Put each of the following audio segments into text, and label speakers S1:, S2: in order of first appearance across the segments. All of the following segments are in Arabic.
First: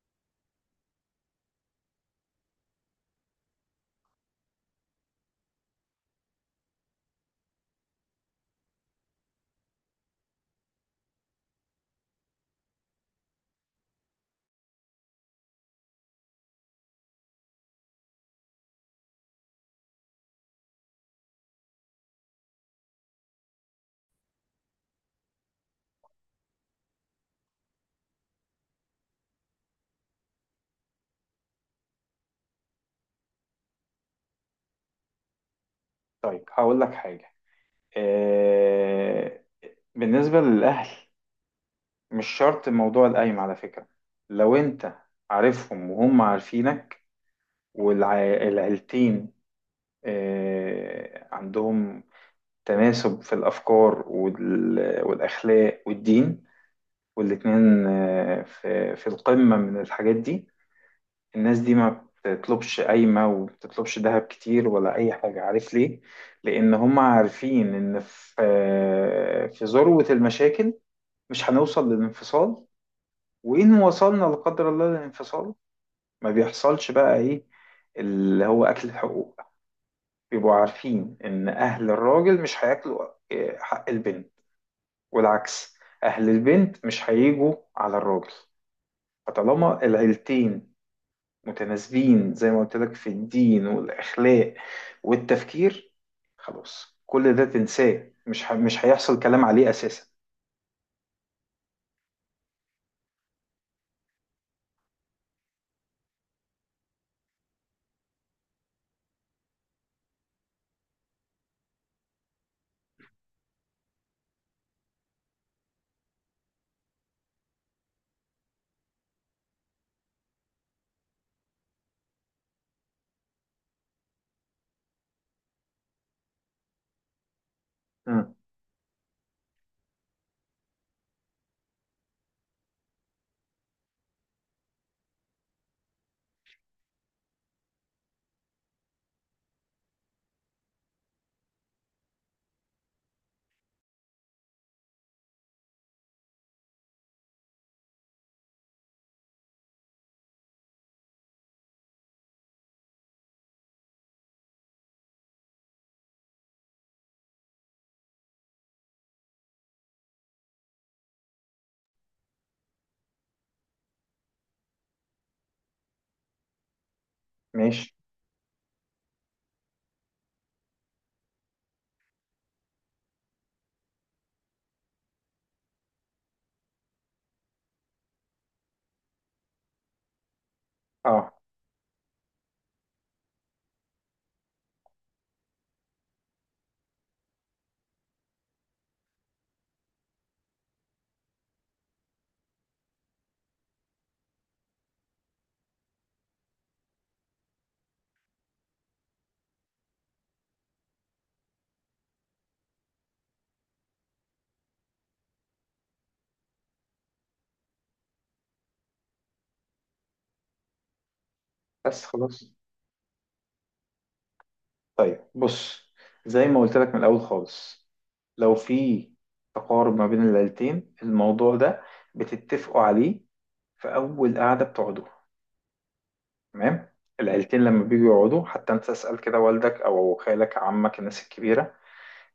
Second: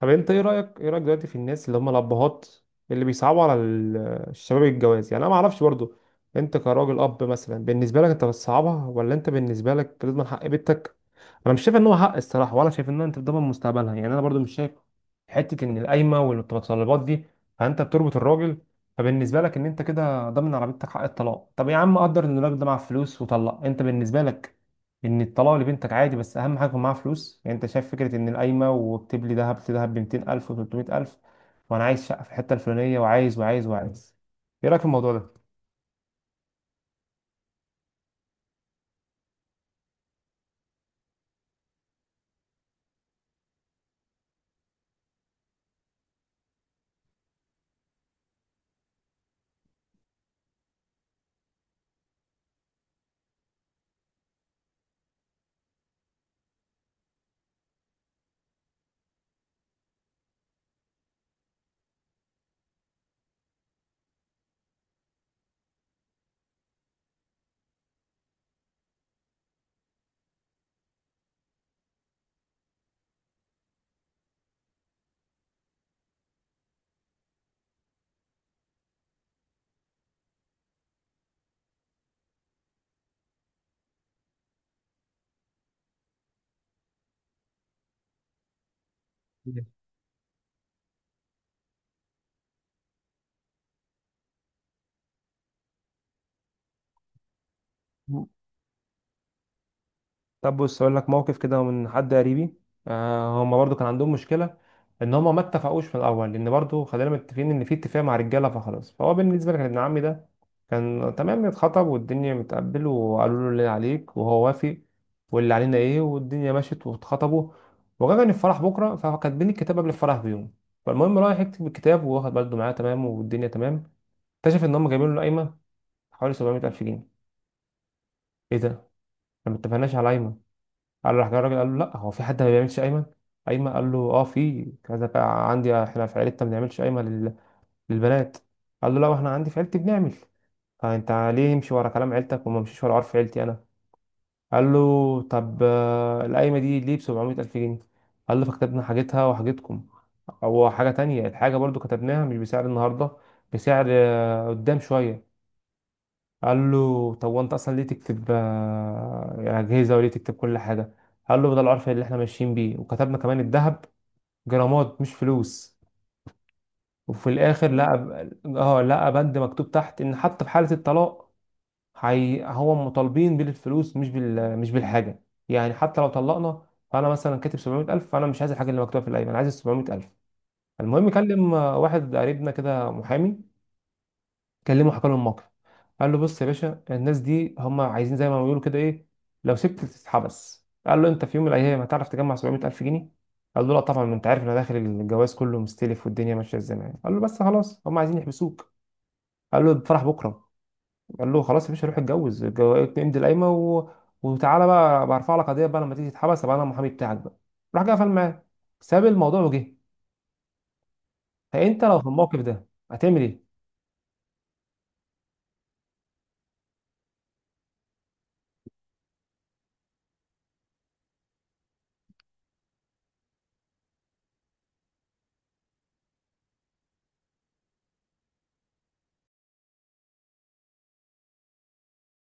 S1: طب انت ايه رايك دلوقتي في الناس اللي هم الابهات اللي بيصعبوا على الشباب الجواز. يعني انا ما اعرفش برضو، انت كراجل اب مثلا بالنسبه لك انت بتصعبها ولا انت بالنسبه لك لازم حق بنتك. انا مش شايف ان هو حق الصراحه، ولا شايف ان انت بتضمن مستقبلها. يعني انا برضو مش شايف حته ان القايمه والمتطلبات دي، فانت بتربط الراجل. فبالنسبه لك ان انت كده ضامن على بنتك حق الطلاق، طب يا عم قدر ان الراجل ده معاه فلوس وطلق، انت بالنسبه لك ان الطلاق لبنتك عادي بس اهم حاجه يكون معاها فلوس. يعني انت شايف فكره ان القايمه وبتبلي لي دهب لدهب ب 200000 و300000، وانا عايز شقه في الحته الفلانيه وعايز وعايز وعايز، ايه رايك في الموضوع
S2: طيب هقول لك حاجة. آه، بالنسبة للأهل، مش شرط موضوع القايمة على فكرة. لو أنت عارفهم وهم عارفينك والعيلتين عندهم تناسب في الأفكار والأخلاق والدين، والاتنين في القمة من الحاجات دي، الناس دي ما بتطلبش قايمة وبتطلبش ذهب كتير ولا أي حاجة. عارف ليه؟ لأن هم عارفين إن في في ذروة المشاكل مش هنوصل للانفصال، وإن وصلنا لا قدر الله للانفصال، ما بيحصلش بقى إيه اللي هو أكل الحقوق. بيبقوا عارفين إن أهل الراجل مش هياكلوا حق البنت، والعكس، أهل البنت مش هيجوا على الراجل.
S1: ده؟
S2: فطالما العيلتين متناسبين زي ما قلت لك في الدين والأخلاق والتفكير، خلاص كل ده تنساه، مش هيحصل كلام عليه أساسا.
S1: طب بص اقول لك موقف كده من حد قريبي. آه هم برضو كان عندهم مشكله ان هم ما اتفقوش من الاول، لان برضو خلينا متفقين ان في اتفاق مع رجاله فخلاص. فهو بالنسبه لك ابن عمي ده كان تمام، اتخطب والدنيا متقبل، وقالوا له اللي عليك وهو وافق واللي علينا ايه، والدنيا مشت واتخطبوا، وجاء الفرح بكره فكاتبين الكتاب قبل الفرح بيوم. فالمهم رايح يكتب الكتاب وواخد برضه معاه تمام والدنيا تمام، اكتشف ان هم جايبين له قايمه حوالي 700 الف جنيه.
S2: مم.
S1: ايه ده، ما اتفقناش على قايمه. قال راح جه الراجل قال له لا، هو في حد ما بيعملش قايمه؟ قايمه. قال له اه في كذا. بقى عندي احنا في عيلتنا ما بنعملش قايمه للبنات. قال له لا احنا عندي في عيلتي بنعمل. فانت ليه يمشي ورا كلام عيلتك وما مشيش ورا عرف عيلتي انا؟ قال له طب القايمه دي ليه ب 700 الف جنيه؟ قال له فكتبنا حاجتها وحاجتكم. هو حاجه تانية، الحاجه برضو كتبناها مش بسعر النهارده، بسعر قدام شويه. قال له طب وانت اصلا ليه تكتب اجهزه وليه تكتب كل حاجه؟ قال له ده العرف اللي احنا ماشيين بيه، وكتبنا كمان الذهب جرامات مش فلوس. وفي الاخر
S2: ماشي.
S1: لقى اه لقى بند مكتوب تحت ان حتى في حاله الطلاق هي هو مطالبين بالفلوس مش بال مش بالحاجه. يعني حتى لو طلقنا فانا مثلا كاتب 700000، فانا مش عايز الحاجه اللي مكتوبه في الايمان، انا عايز ال 700000. المهم
S2: اه.
S1: كلم واحد قريبنا كده محامي، كلمه حكى له الموقف. قال له بص يا باشا، الناس دي هم عايزين زي ما بيقولوا كده ايه، لو سبت تتحبس. قال له انت في يوم من الايام هتعرف تجمع 700 الف جنيه؟ قال له لا طبعا، ما انت عارف انا داخل الجواز كله مستلف، والدنيا ماشيه ازاي معايا. قال له بس خلاص هم عايزين يحبسوك. قال له الفرح بكره. قال له خلاص يا باشا، روح اتجوز، امضي القايمه و... وتعالى بقى برفع لك قضيه بقى، لما تيجي تتحبس ابقى انا المحامي بتاعك بقى. راح جه قفل معاه، ساب الموضوع وجه. فانت لو
S2: بس
S1: في الموقف
S2: خلاص.
S1: ده هتعمل ايه؟
S2: طيب بص، زي ما قلت لك من الأول خالص، لو في تقارب ما بين العيلتين، الموضوع ده بتتفقوا عليه في أول قعدة بتقعدوا. تمام. العيلتين لما بيجوا يقعدوا، حتى انت اسأل كده والدك او خالك عمك الناس الكبيرة،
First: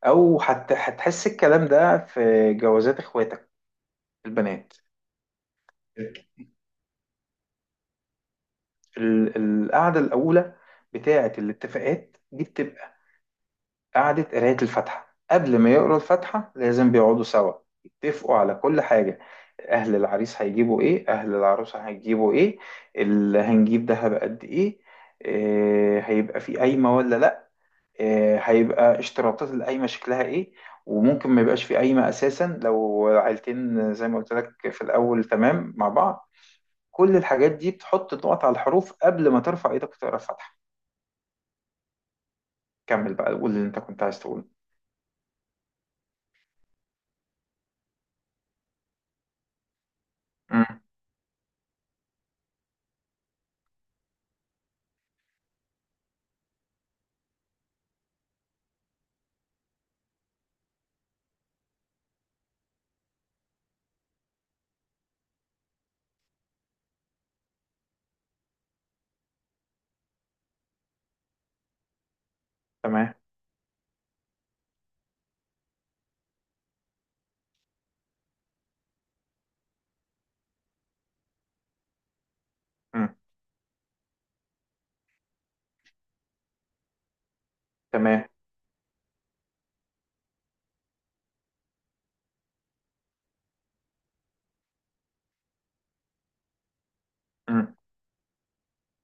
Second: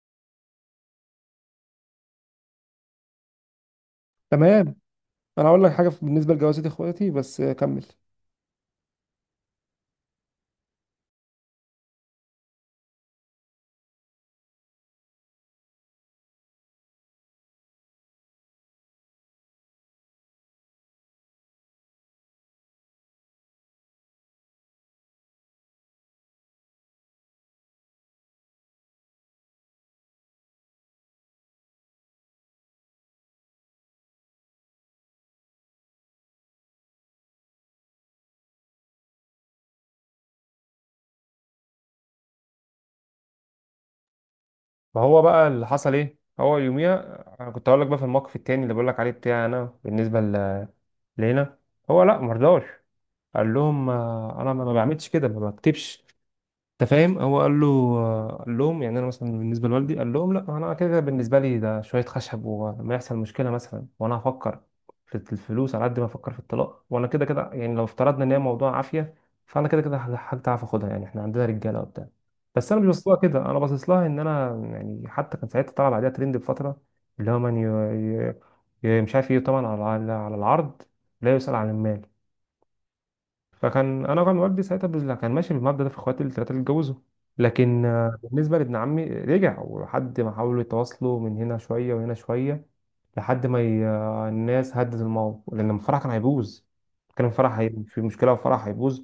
S2: هتحس الكلام ده في جوازات اخواتك البنات.
S1: تمام. انا اقول لك حاجه بالنسبه لجوازات اخواتي، بس كمل.
S2: القعده الاولى بتاعه الاتفاقات دي بتبقى قعده قرايه الفاتحه. قبل ما يقرا الفاتحه لازم بيقعدوا سوا يتفقوا على كل حاجه. اهل العريس هيجيبوا ايه، اهل العروسه هيجيبوا ايه، اللي هنجيب دهب قد ايه، إيه هيبقى في قايمه ولا لا، هيبقى اشتراطات القايمة شكلها ايه. وممكن ما يبقاش في قايمة اساسا لو عيلتين زي ما قلت لك في الاول تمام مع بعض. كل الحاجات دي بتحط النقط على الحروف قبل ما ترفع ايدك وتقرا الفاتحة. كمل بقى، قول اللي انت كنت عايز تقوله.
S1: ما هو بقى اللي حصل ايه، هو يوميها انا كنت هقول لك بقى في الموقف التاني اللي بقول لك عليه بتاعي انا، بالنسبه
S2: مم.
S1: لينا. هو لا مرضاش، قال لهم انا ما بعملش كده ما بكتبش. انت فاهم هو قال له قال لهم يعني انا مثلا بالنسبه لوالدي، قال لهم لا انا كده كده بالنسبه لي ده شويه خشب، ولما يحصل مشكله مثلا، وانا هفكر في الفلوس على قد ما افكر في الطلاق، وانا كده كده يعني لو افترضنا ان هي موضوع عافيه، فانا كده كده حاجه تعرف اخدها، يعني احنا عندنا رجاله وبتاع. بس انا مش باصص
S2: تمام.
S1: لها كده، انا باصص لها ان انا يعني. حتى كان ساعتها طلع بعدها ترند بفتره، اللي هو من مش عارف ايه، طبعا على العرض، لا يسال عن المال.
S2: مم.
S1: فكان انا كان والدي ساعتها كان ماشي بالمبدأ ده في اخواتي الثلاثه اللي اتجوزوا. لكن
S2: تمام.
S1: بالنسبه لابن عمي رجع، ولحد ما حاولوا يتواصلوا من هنا شويه وهنا شويه، لحد ما ي... آه، الناس هدت الموضوع، لان الفرح كان هيبوظ. كان الفرح
S2: مم.
S1: في مشكله وفرح هيبوظ،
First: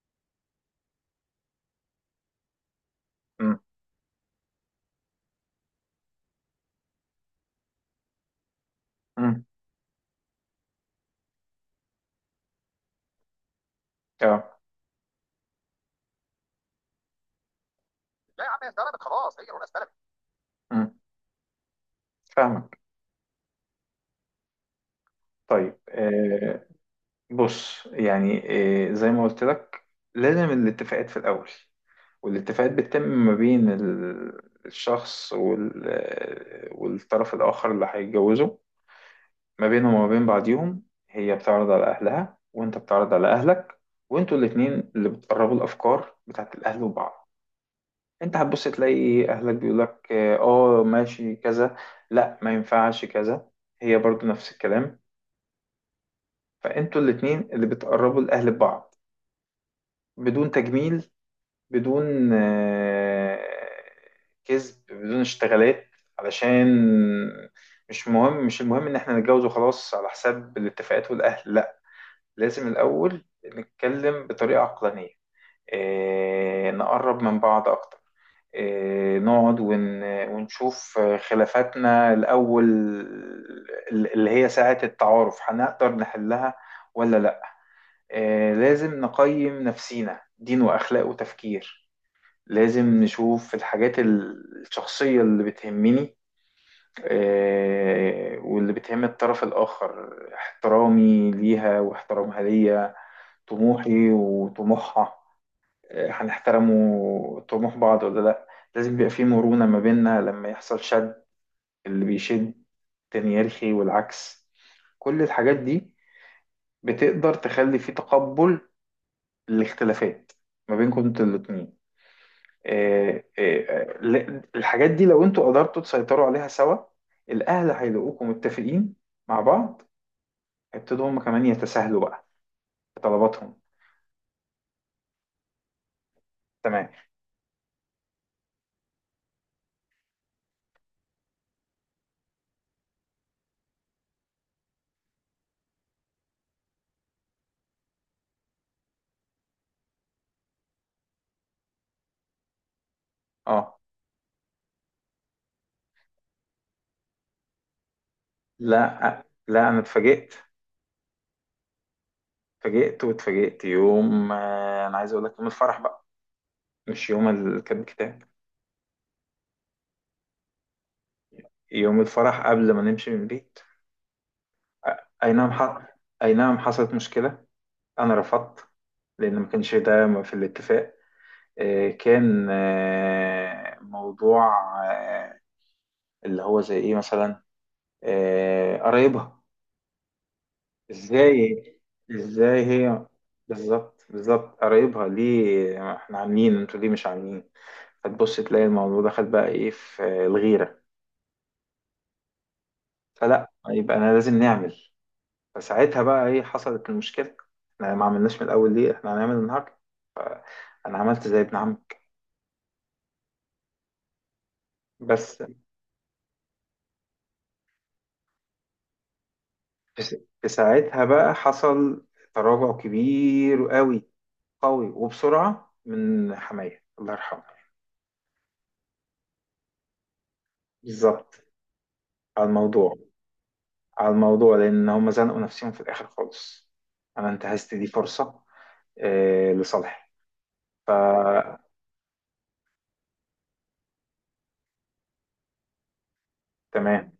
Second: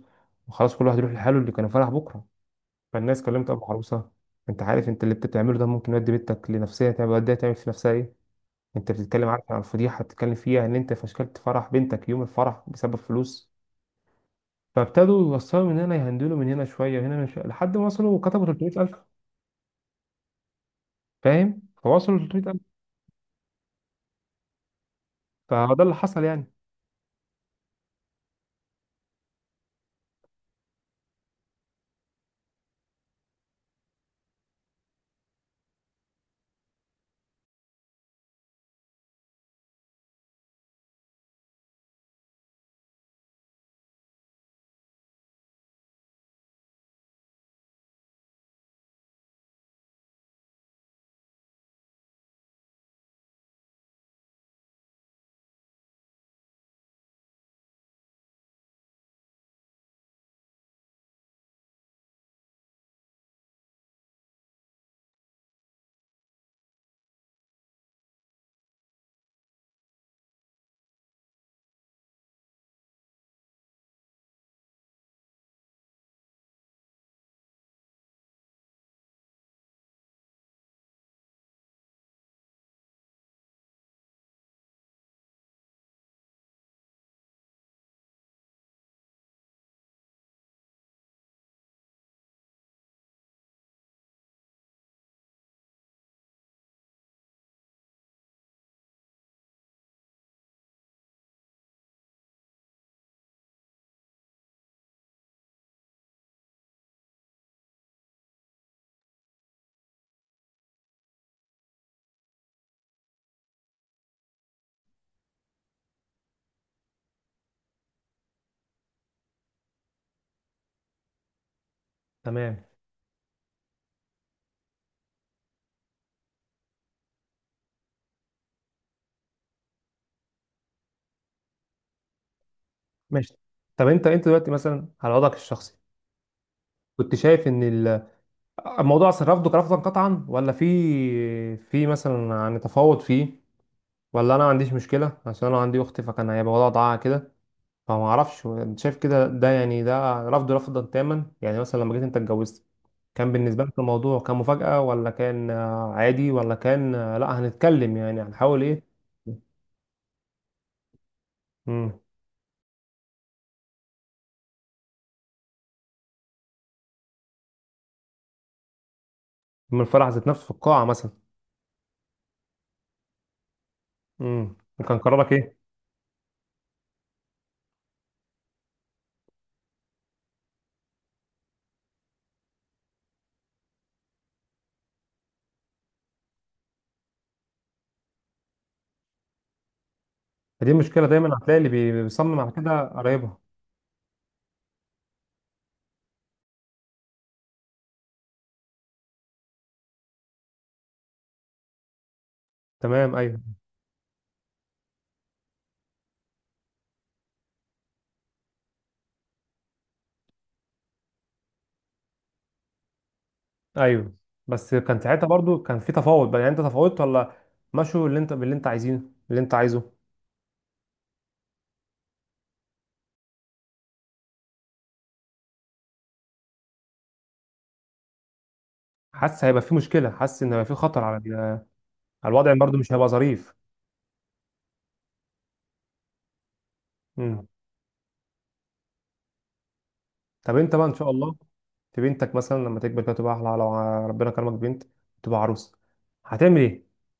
S1: وخلاص كل واحد يروح لحاله، اللي كان الفرح بكره. فالناس كلمت
S2: مم.
S1: ابو عروسه، انت عارف انت اللي بتعمله ده ممكن يودي بنتك لنفسيه تعمل، وديها تعمل في نفسها ايه. انت بتتكلم
S2: مم.
S1: عارف عن الفضيحه، بتتكلم فيها ان انت فشكلت فرح بنتك يوم الفرح بسبب فلوس.
S2: اه.
S1: فابتدوا يوصلوا من هنا، يهندلوا من هنا شويه وهنا من شويه، لحد ما وصلوا وكتبوا
S2: لا يا عم، هي
S1: 300000.
S2: اتسلمت خلاص، هي الورقه اتسلمت. مم.
S1: فاهم، فوصلوا 300000.
S2: فاهمك.
S1: فهو
S2: طيب
S1: ده اللي حصل يعني.
S2: بص، يعني إيه، زي ما قلت لك لازم الاتفاقات في الأول. والاتفاقات بتتم ما بين الشخص والطرف الآخر اللي هيتجوزه. ما بينهم وما بين بعضيهم، هي بتعرض على أهلها وأنت بتعرض على أهلك. وأنتوا الاتنين اللي بتقربوا الأفكار بتاعت الأهل وبعض. أنت هتبص تلاقي إيه، أهلك بيقولك آه، ماشي كذا، لأ ما ينفعش كذا. هي برضو نفس الكلام. فأنتوا الاتنين اللي بتقربوا الأهل ببعض، بدون تجميل، بدون كذب، بدون اشتغالات. علشان مش مهم، مش المهم ان احنا نتجوز وخلاص على حساب الاتفاقات والاهل، لا. لازم الاول نتكلم بطريقة عقلانية، نقرب من بعض اكتر، نقعد ونشوف خلافاتنا الاول، اللي هي ساعة التعارف، هنقدر نحلها ولا لا. لازم نقيم نفسينا دين واخلاق وتفكير، لازم نشوف الحاجات الشخصية اللي بتهمني واللي بتهم الطرف الآخر، احترامي ليها واحترامها ليا، طموحي وطموحها، هنحترموا طموح بعض ولا لأ. لازم يبقى في مرونة ما بيننا، لما يحصل شد، اللي بيشد تاني يرخي، والعكس. كل الحاجات دي بتقدر تخلي في تقبل الاختلافات ما بينكم انتوا الاتنين.
S1: تمام
S2: الحاجات دي لو انتوا قدرتوا تسيطروا عليها سوا، الاهل هيلاقوكم متفقين مع بعض، هيبتدوا هم كمان يتساهلوا بقى في
S1: ماشي.
S2: طلباتهم.
S1: طب انت انت دلوقتي مثلا على وضعك الشخصي
S2: تمام.
S1: كنت شايف ان الموضوع اصلا رفضك رفضا قطعا، ولا في مثلا يعني تفاوض فيه، ولا انا ما عنديش مشكله عشان انا عندي اختي فكان هيبقى وضعها كده؟ فما اعرفش انت شايف كده ده، يعني ده رفض رفضا تاما؟ يعني مثلا لما جيت انت اتجوزت كان بالنسبة لك
S2: اه،
S1: الموضوع كان مفاجأة، ولا كان عادي، ولا كان لا هنتكلم يعني هنحاول ايه؟
S2: لا انا اتفاجئت.
S1: امم.
S2: اتفاجئت، واتفاجئت يوم انا عايز اقول لك يوم الفرح بقى، مش يوم كاتب الكتاب.
S1: من الفرح ذات نفسه في القاعة مثلا؟
S2: يوم الفرح قبل ما نمشي من البيت.
S1: امم.
S2: أ-
S1: وكان قرارك
S2: اي نعم
S1: ايه؟
S2: ح... اي نعم، حصلت مشكلة. انا رفضت لان ما كانش ده في الاتفاق. كان موضوع، آه، اللي هو زي ايه مثلا، آه قرايبها.
S1: فدي المشكلة دايما، هتلاقي
S2: ازاي
S1: اللي بيصمم على
S2: ازاي
S1: كده
S2: هي؟
S1: قرايبها.
S2: بالظبط بالظبط، قرايبها ليه احنا عاملين، انتوا ليه مش عاملين. فتبص تلاقي الموضوع ده خد بقى ايه في الغيرة.
S1: تمام ايوه.
S2: فلا، يبقى انا لازم نعمل. فساعتها بقى ايه، حصلت المشكلة. احنا ما عملناش من الاول، ليه احنا هنعمل النهارده. انا عملت زي ابن عمك.
S1: ايوه بس كان ساعتها
S2: بس
S1: برضو كان في تفاوض بقى، يعني انت تفاوضت ولا مشوا اللي انت باللي انت عايزينه اللي انت عايزه؟
S2: في س- في ساعتها بقى حصل تراجع كبير قوي، قوي وبسرعة من حماية الله يرحمه.
S1: حاسس هيبقى في مشكلة، حاسس ان هيبقى في خطر على
S2: بالظبط،
S1: على
S2: على
S1: الوضع، برضو مش
S2: الموضوع،
S1: هيبقى ظريف.
S2: على الموضوع لأن هم زنقوا نفسهم في الآخر خالص. أنا
S1: مم.
S2: انتهزت دي فرصة آه لصالحي.
S1: طب انت بقى ان شاء الله في بنتك مثلا لما تكبر كده تبقى احلى، لو ربنا كرمك بنت تبقى عروسه هتعمل ايه؟
S2: تمام،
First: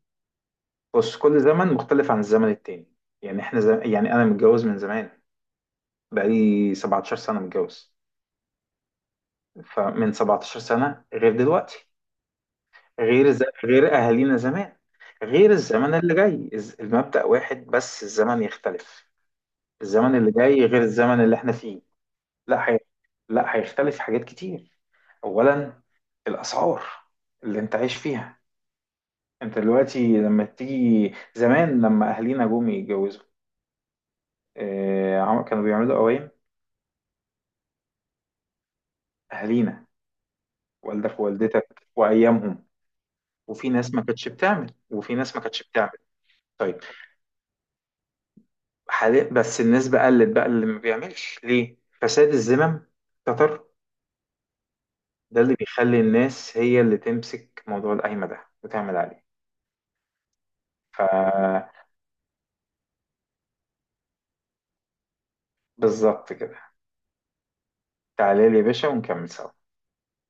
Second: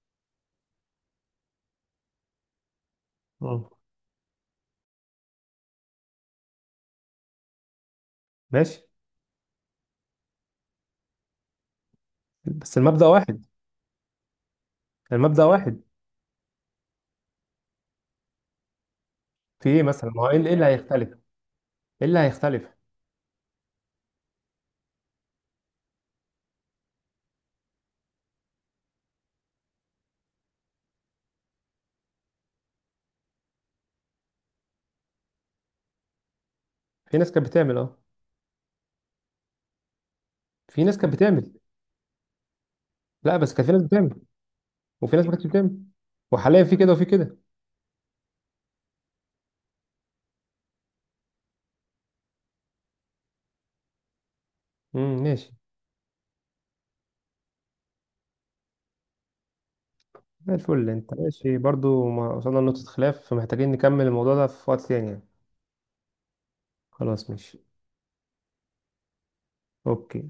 S2: بص، كل زمن مختلف عن الزمن التاني. يعني إحنا
S1: مم.
S2: يعني أنا متجوز من زمان، بقالي 17 سنة متجوز.
S1: ماشي.
S2: فمن 17 سنة غير دلوقتي،
S1: بس المبدأ واحد.
S2: غير أهالينا زمان،
S1: المبدأ
S2: غير
S1: واحد.
S2: الزمن اللي جاي، المبدأ واحد بس الزمن يختلف.
S1: في ايه مثلا،
S2: الزمن
S1: ما هو
S2: اللي
S1: ايه
S2: جاي
S1: اللي
S2: غير
S1: هيختلف؟
S2: الزمن اللي إحنا فيه.
S1: ايه اللي هيختلف؟
S2: لا هي... لا هيختلف حاجات كتير. اولا، الاسعار اللي انت عايش فيها انت دلوقتي، لما تيجي زمان لما اهالينا جم يتجوزوا، كانوا بيعملوا قوايم.
S1: في ناس كانت بتعمل اه.
S2: اهالينا،
S1: في ناس كانت
S2: والدك
S1: بتعمل.
S2: ووالدتك وايامهم.
S1: لا بس كان
S2: وفي
S1: في ناس
S2: ناس ما
S1: بتعمل
S2: كانتش بتعمل، وفي
S1: وفي ناس ما
S2: ناس ما
S1: كانتش
S2: كانتش
S1: بتعمل.
S2: بتعمل.
S1: وحاليا في
S2: طيب،
S1: كده وفي كده.
S2: حاليا بس النسبة قلت بقى اللي ما بيعملش، ليه؟ فساد الذمم كتر. ده
S1: ماشي.
S2: اللي بيخلي الناس هي اللي تمسك موضوع القايمة ده وتعمل عليه.
S1: زي الفل، انت ماشي
S2: فبالظبط
S1: برضو، ما وصلنا لنقطة خلاف، فمحتاجين نكمل الموضوع ده في وقت تاني يعني.
S2: كده.
S1: خلاص ماشي.
S2: تعالى لي يا باشا ونكمل سوا.
S1: اوكي.